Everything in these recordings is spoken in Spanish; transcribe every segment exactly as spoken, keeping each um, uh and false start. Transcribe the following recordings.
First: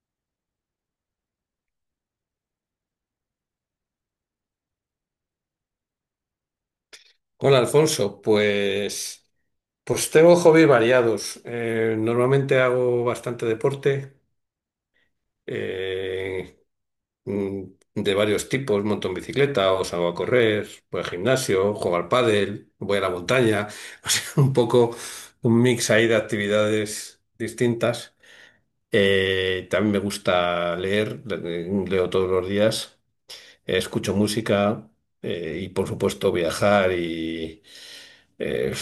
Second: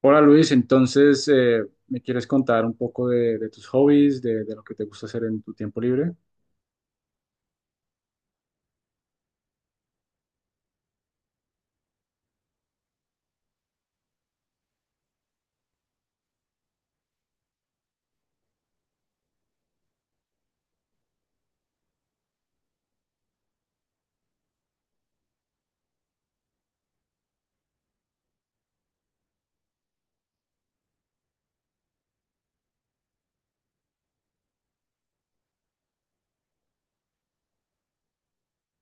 Hola Luis, entonces, eh, ¿me quieres contar un poco de, de tus hobbies, de, de lo que te gusta hacer en tu tiempo libre? Hola Alfonso, pues, pues tengo hobbies variados. Eh, normalmente hago bastante deporte eh, mm, de varios tipos. Monto en bicicleta o salgo a correr, voy al gimnasio, juego al pádel, voy a la montaña. O sea, un poco un mix ahí de actividades distintas. Eh, también me gusta leer, le- leo todos los días, eh, escucho música eh, y por supuesto viajar eh,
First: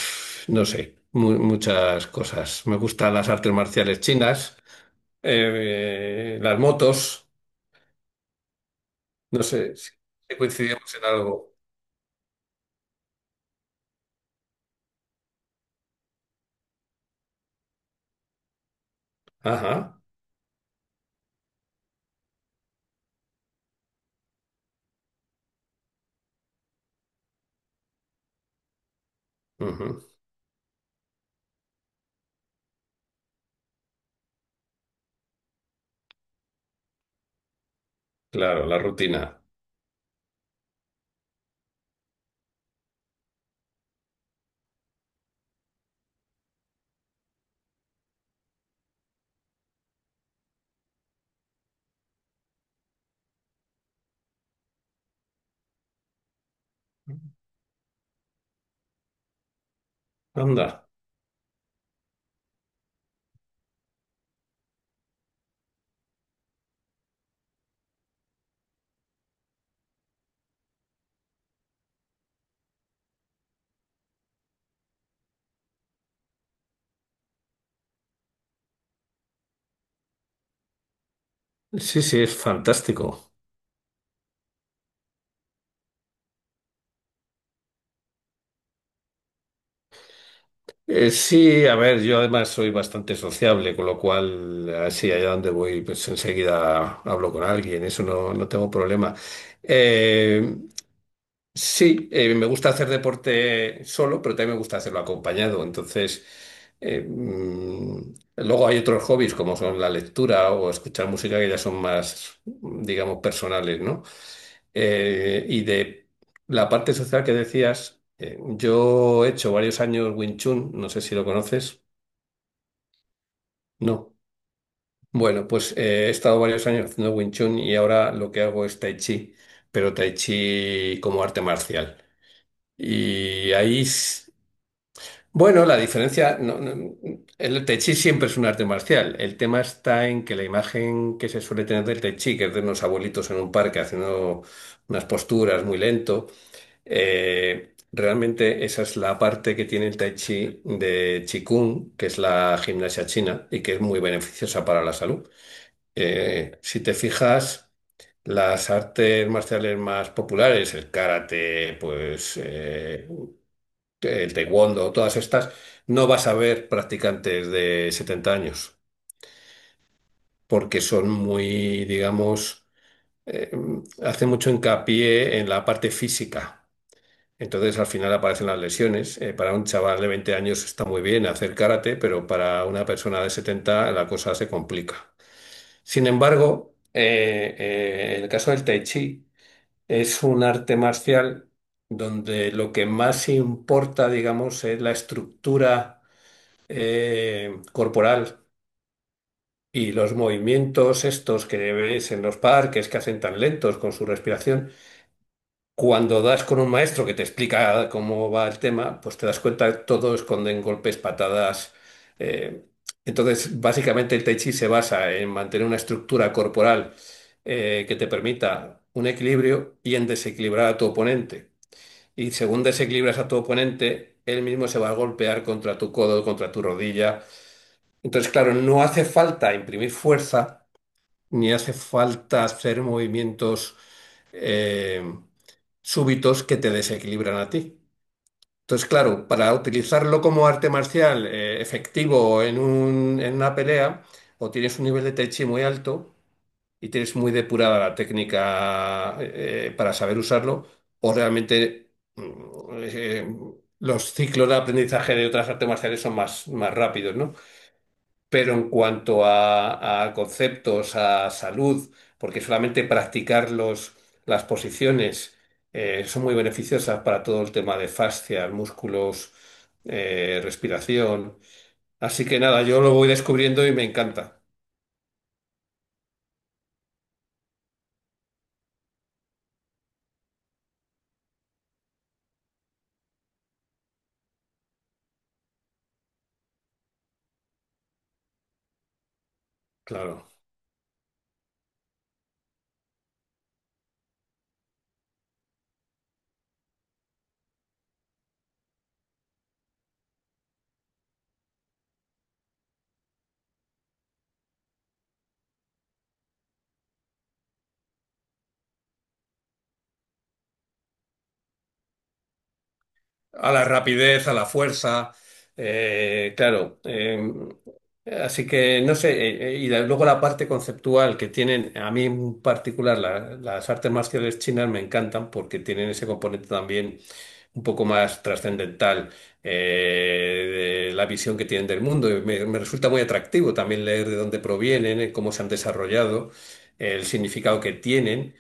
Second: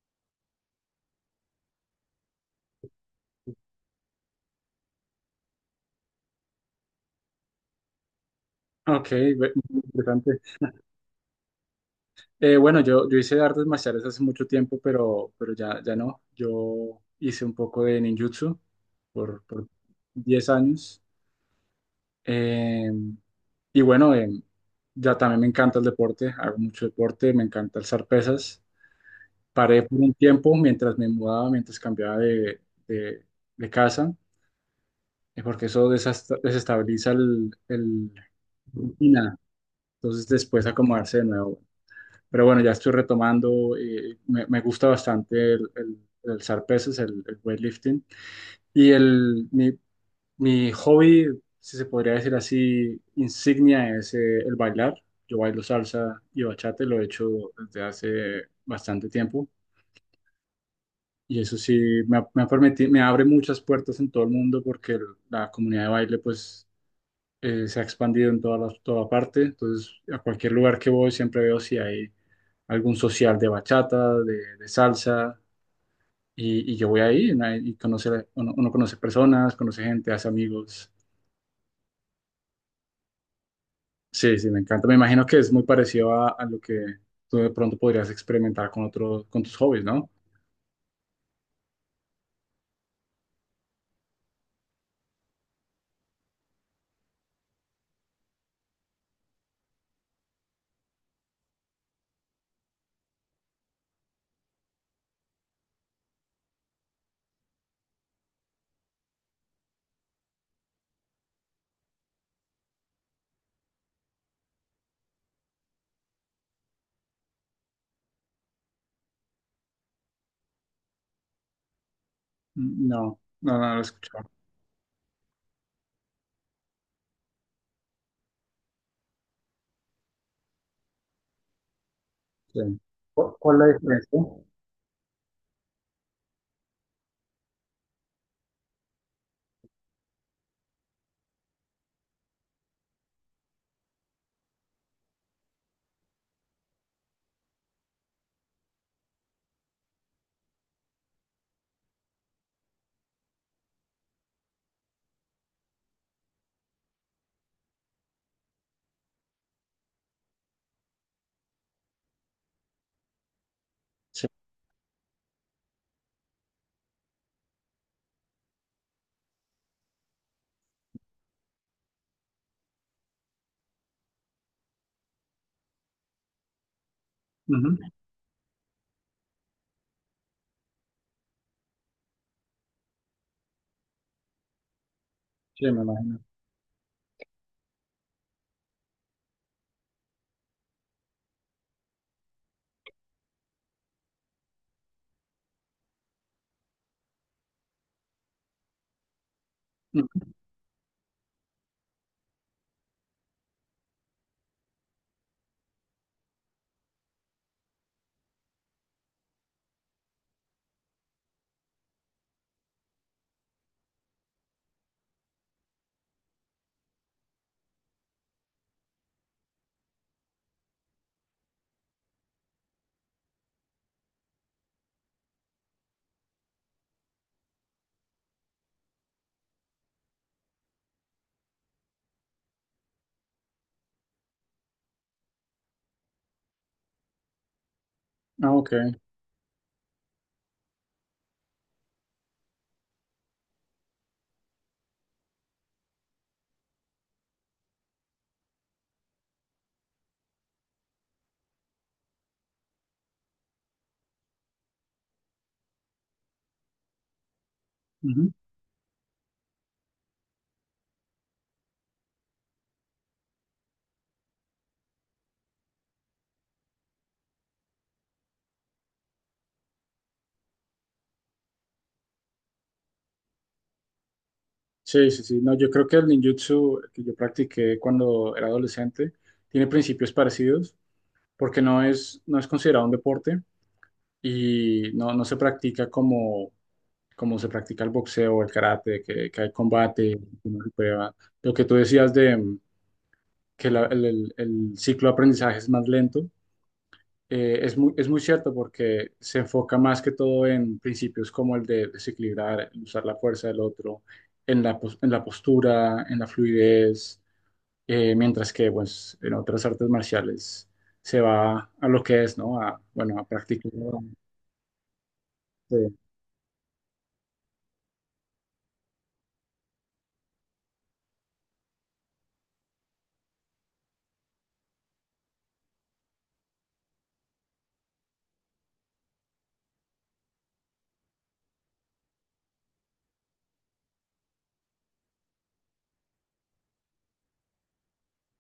no sé, mu- muchas cosas. Me gustan las artes marciales chinas, eh, las motos, Ok, no ve- sé si si interesante. coincidimos en algo. Eh, bueno, yo, yo hice artes marciales hace mucho tiempo, pero, pero ya, ya no. Yo hice un poco de ninjutsu por, por Ajá, diez años. Eh, y bueno, eh, ya también me encanta el deporte, hago mucho deporte, me encanta alzar pesas. Paré por ujú. un tiempo mientras me mudaba, mientras cambiaba de, de de casa. eh, porque eso desasta- desestabiliza el, el Claro, la rutina. rutina, entonces después acomodarse de nuevo. Pero bueno, ya estoy retomando, eh, me, me gusta bastante el, el, el alzar pesas, el, el weightlifting. Y el, mi, mi hobby, si se podría decir así, insignia es eh, el bailar. Yo bailo salsa y bachata, y lo he hecho desde hace bastante tiempo. Anda. Y eso sí, me, ha- me ha permiti- me abre muchas puertas en todo el mundo porque el- la comunidad de baile, pues eh, se ha expandido en toda, las toda parte, entonces a cualquier lugar que voy siempre veo si hay algún social de bachata, de, de salsa, y, y yo voy ahí, ¿no? Y conoce, uno, uno conoce personas, conoce gente, hace amigos. Sí, sí, es fantástico. Sí, sí, me encanta. Me imagino que es muy parecido a, a lo que tú de pronto podrías experimentar con otro, con tus hobbies, ¿no? Eh, sí, a ver, yo además soy bastante sociable, con lo cual, así allá donde voy, pues enseguida hablo con alguien, eso no, no tengo problema. Eh, Sí, eh, me gusta hacer deporte solo, pero también me gusta hacerlo acompañado. Entonces, eh, mm, luego hay otros hobbies como son la lectura o escuchar música que ya son más, digamos, personales, ¿no? Eh, y de la parte social que decías, eh, yo he hecho varios años Wing Chun, no sé si lo conoces. No, no, no lo he No. escuchado. Bueno, pues eh, he estado varios años haciendo Wing Chun y ahora lo que hago es Tai Chi, pero Tai Chi como arte marcial. Sí. ¿Cu- Y Cuál es la ahí diferencia? bueno, la diferencia, no- no- el Tai Chi siempre es un arte marcial. El tema está en que la imagen que se suele tener del Tai Chi, que es de unos abuelitos en un parque haciendo unas posturas muy lento, eh, realmente esa es la parte que tiene el Tai Chi de Qigong, que es la gimnasia china y que es muy beneficiosa para la salud. Eh, si te fijas, las artes marciales más populares, el karate, pues eh, Sí, el taekwondo, todas estas, no vas a ver practicantes de setenta años, porque son muy, digamos, eh, hacen mucho hincapié en la parte física. ujú, Entonces al final aparecen las lesiones. Eh, para un chaval de veinte años está muy bien hacer karate, pero para una persona de setenta la cosa se complica. sí, me Sin imagino. embargo, eh, eh, en el caso del tai chi es un arte marcial donde lo que más importa, digamos, es la estructura eh, corporal, y los Ujú. movimientos estos que ves en los parques que hacen tan lentos con su respiración, cuando das con un maestro que te explica cómo va el tema, pues te das cuenta que todo esconden golpes, patadas. eh, entonces, básicamente el Tai Chi se basa en mantener una estructura corporal eh, que te permita un equilibrio y en desequilibrar a tu oponente. Y según desequilibras a tu oponente, él mismo se va a golpear contra tu codo, contra tu rodilla. Entonces, claro, no hace falta imprimir fuerza, ni hace falta hacer movimientos eh, súbitos que te desequilibran a ti. Ah, ok. Entonces, claro, para utilizarlo como arte marcial eh, efectivo en un- en una pelea, o tienes un nivel de Tai Chi muy alto y tienes muy depurada la técnica eh, para saber usarlo, o realmente mm, eh, los ciclos de aprendizaje de otras artes marciales son más, más rápidos, ¿no? Ujú. Pero en cuanto a, a conceptos, a salud, porque solamente practicar los- las posiciones eh, son muy beneficiosas para todo el tema de fascias, músculos, eh, respiración. Así que nada, yo lo voy descubriendo y me encanta. Sí, sí, sí. No, yo creo que el ninjutsu que yo practiqué cuando era adolescente tiene principios parecidos porque no es, no es considerado un deporte y no, no se practica como, como, se practica el boxeo o el karate, que, que hay combate, Claro. que uno se prueba. Lo que tú decías de mm, que la- el, el- el ciclo de aprendizaje es más lento, eh, es muy, es muy cierto porque se enfoca más que todo en principios como el de desequilibrar, usar la fuerza del otro, en la, pos- en la postura, en la fluidez, eh, mientras que pues, en otras artes marciales se va a lo que es, ¿no? A, bueno, a A la practicar. rapidez, a la fuerza, Sí, eh, claro. Eh, así que no sé, eh, eh, y la- luego la parte conceptual que tienen, a mí en particular la- las artes marciales chinas me encantan porque tienen ese componente también un poco más trascendental, eh, de la visión que tienen del mundo. Y Me, me resulta muy atractivo también leer de dónde provienen, eh, cómo se han desarrollado, el significado que tienen.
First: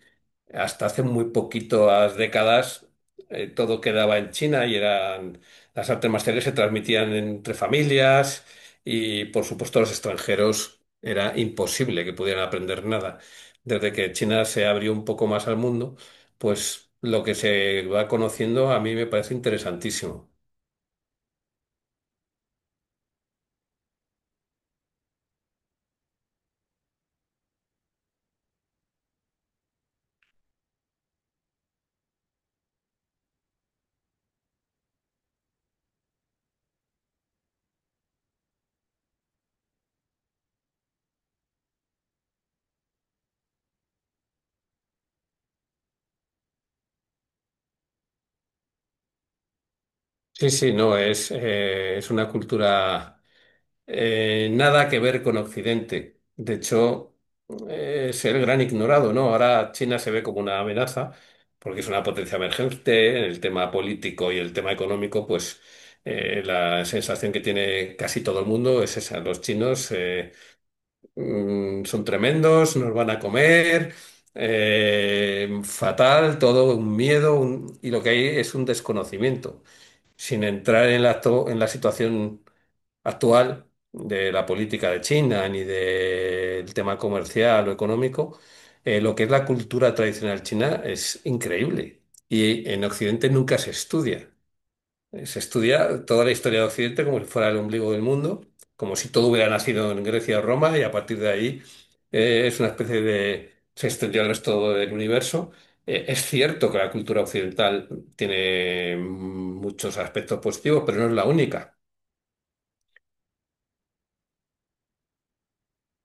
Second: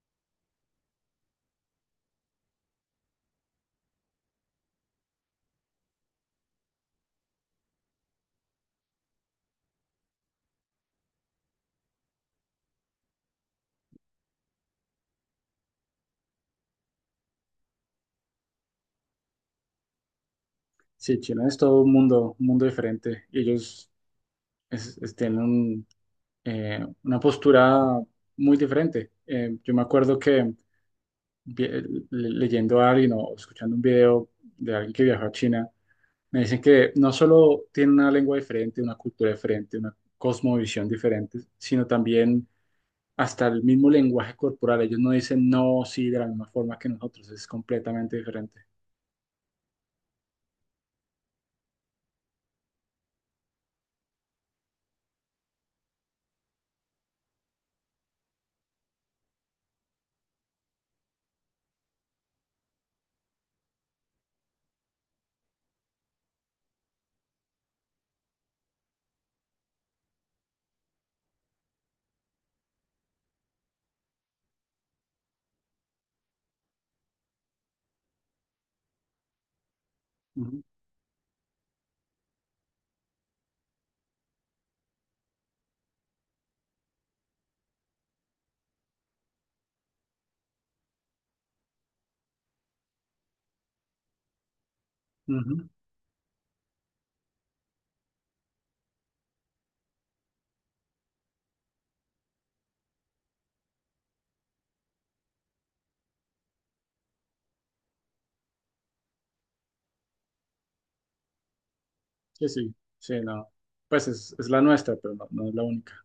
Hasta hace muy poquitas décadas eh, todo quedaba en China y eran las artes marciales se transmitían entre familias y por supuesto los extranjeros era imposible que pudieran aprender nada. Desde que China se abrió un poco más al mundo, pues lo que se va conociendo a mí me parece interesantísimo. sí, China es todo un mundo, un mundo diferente. Y ellos es- es- tienen un, eh, una postura muy diferente. Eh, yo me acuerdo que vi- eh, le- leyendo a alguien o escuchando un video de alguien que viajó a China, me dicen que no solo tiene una lengua diferente, una cultura diferente, una cosmovisión diferente, sino también hasta el mismo lenguaje corporal. Ellos no dicen no, sí, de la misma forma que nosotros, es completamente diferente. Sí, sí, no, es, eh, es una cultura eh, nada que ver con Occidente. De hecho, eh, es el gran ignorado, ¿no? Ahora China se ve como una amenaza porque es una potencia emergente en el tema político y el tema económico, pues eh, la sensación que tiene casi todo el mundo es esa. Los chinos eh, mm, son tremendos, nos van a comer. Eh, fatal, todo un miedo un- y lo que hay es un desconocimiento, sin Ujú, entrar en la, to- en la situación actual de la política de China ni del tema comercial o económico, eh, lo que es la cultura tradicional china es increíble y en Occidente nunca se estudia. Eh, Se ujú. estudia toda la historia de Occidente como si fuera el ombligo del mundo, como si todo hubiera nacido en Grecia o Roma y a partir de ahí eh, es una especie de se extendió al resto del universo. Eh, es cierto que la cultura occidental tiene muchos aspectos positivos, pero no es la única. Sí, sí, sí, no. Pues es, es la nuestra, pero no, no es la única.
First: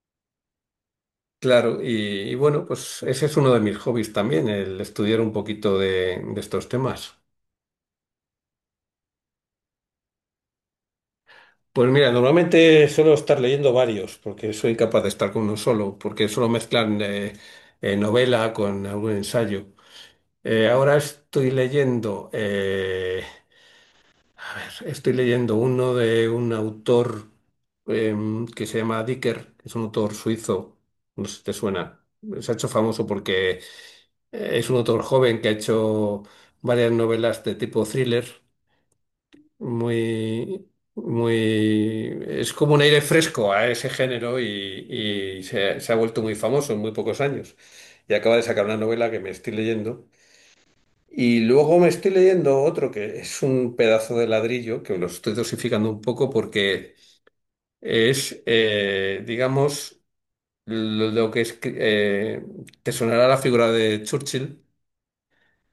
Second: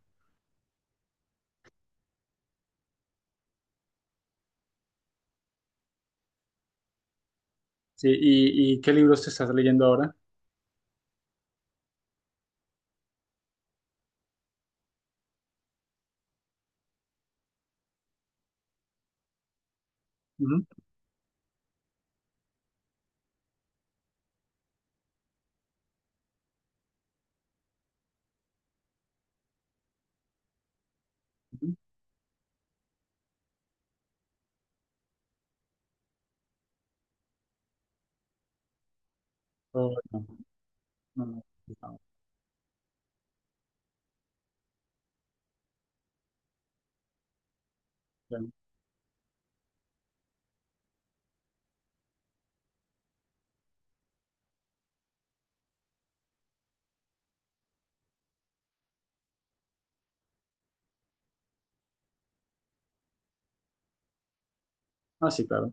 Claro, y, y bueno, pues ese es uno de mis hobbies también, el estudiar un poquito de, de estos temas. Sí, ¿y, y qué libros te estás leyendo ahora? Pues mira, normalmente suelo estar leyendo varios, porque soy incapaz de estar con uno solo, porque suelo mezclar eh, eh, novela con algún ensayo. Ujú, Eh, ahora estoy leyendo, eh, a ver, estoy leyendo uno de un autor em, que se llama Dicker, que es un autor suizo, no sé si te ujú. suena. Se ha hecho famoso porque Eh, es un autor joven que ha hecho varias novelas de tipo thriller, Oh, no, muy, no, no, no, muy, es como un aire fresco a ese género, y y se, se ha vuelto muy famoso en muy pocos años. Y acaba de no. sacar una novela que me estoy leyendo. Y luego me estoy leyendo otro que es un pedazo de ladrillo, que lo estoy dosificando un poco porque es, eh, digamos, lo, lo que es, eh, te sonará la figura de Churchill. Ah, sí, claro.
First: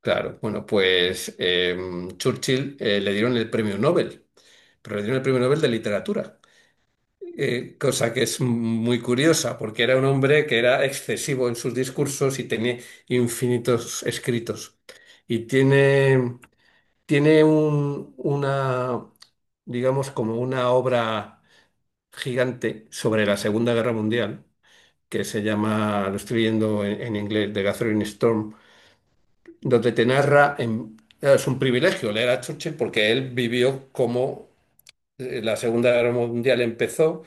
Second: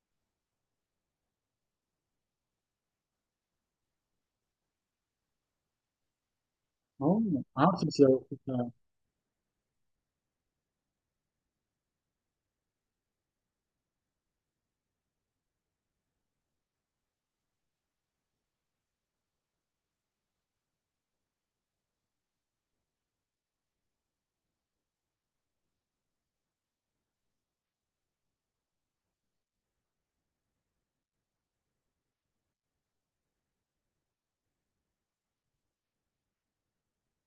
Claro, bueno, pues eh, Churchill eh, le dieron el premio Nobel, pero le dieron el premio Nobel de literatura, Oh, no. Ah, eh, sí, sí, cosa que sí, es claro. muy curiosa porque era un hombre que era excesivo en sus discursos y tenía infinitos escritos. Y tiene, tiene un- una, digamos, como una obra gigante sobre la Segunda Guerra Mundial, que se llama, lo estoy viendo en, en inglés, The Gathering Storm, donde te narra, en- es un privilegio leer a Churchill porque él vivió como eh, la Segunda Guerra Mundial empezó,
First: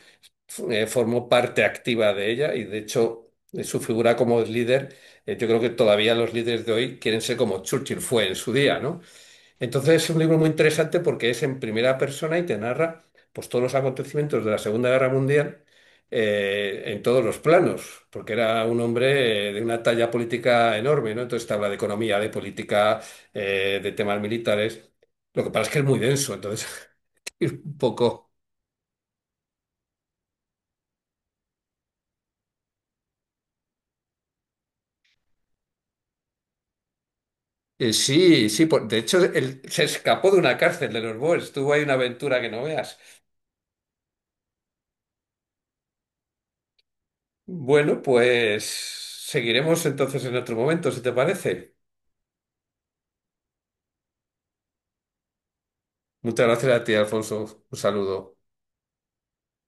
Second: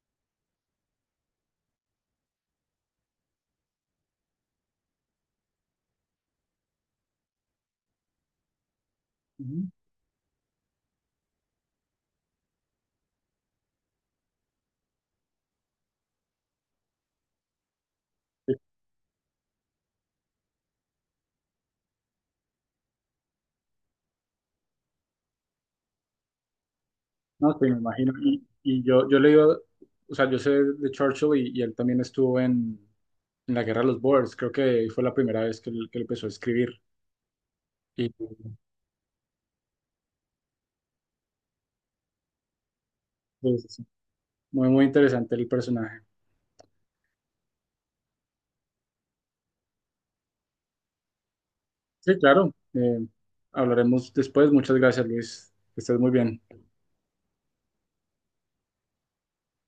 f- eh, formó parte activa de ella, y de hecho eh, su figura como líder, eh, yo creo que todavía los líderes de hoy quieren ser como Churchill fue en su día, ¿no? Ujú. Entonces es un libro muy interesante porque es en primera persona y te narra pues, todos los acontecimientos de la Segunda Guerra Mundial eh, en todos los planos, porque Sí. era un hombre eh, de una talla política enorme, ¿no? Entonces te habla de economía, de política, eh, de temas militares. Lo que pasa es que es muy denso, entonces No, ir sí, me un imagino. poco Y, y yo, yo leí, o sea, yo sé de Churchill y, y él también estuvo en, en la Guerra de los Boers. Creo que fue la primera vez que él, que él empezó a escribir. Eh, Y Sí, sí, por- de hecho él se escapó de una cárcel de los Boers, tuvo ahí una aventura que no veas. pues, sí, muy, muy interesante el personaje. Bueno, pues seguiremos entonces en otro momento, si te parece. Sí, claro. Eh, hablaremos después. Muchas gracias, Luis. Que estés muy bien. Muchas gracias a ti, Alfonso. Un saludo.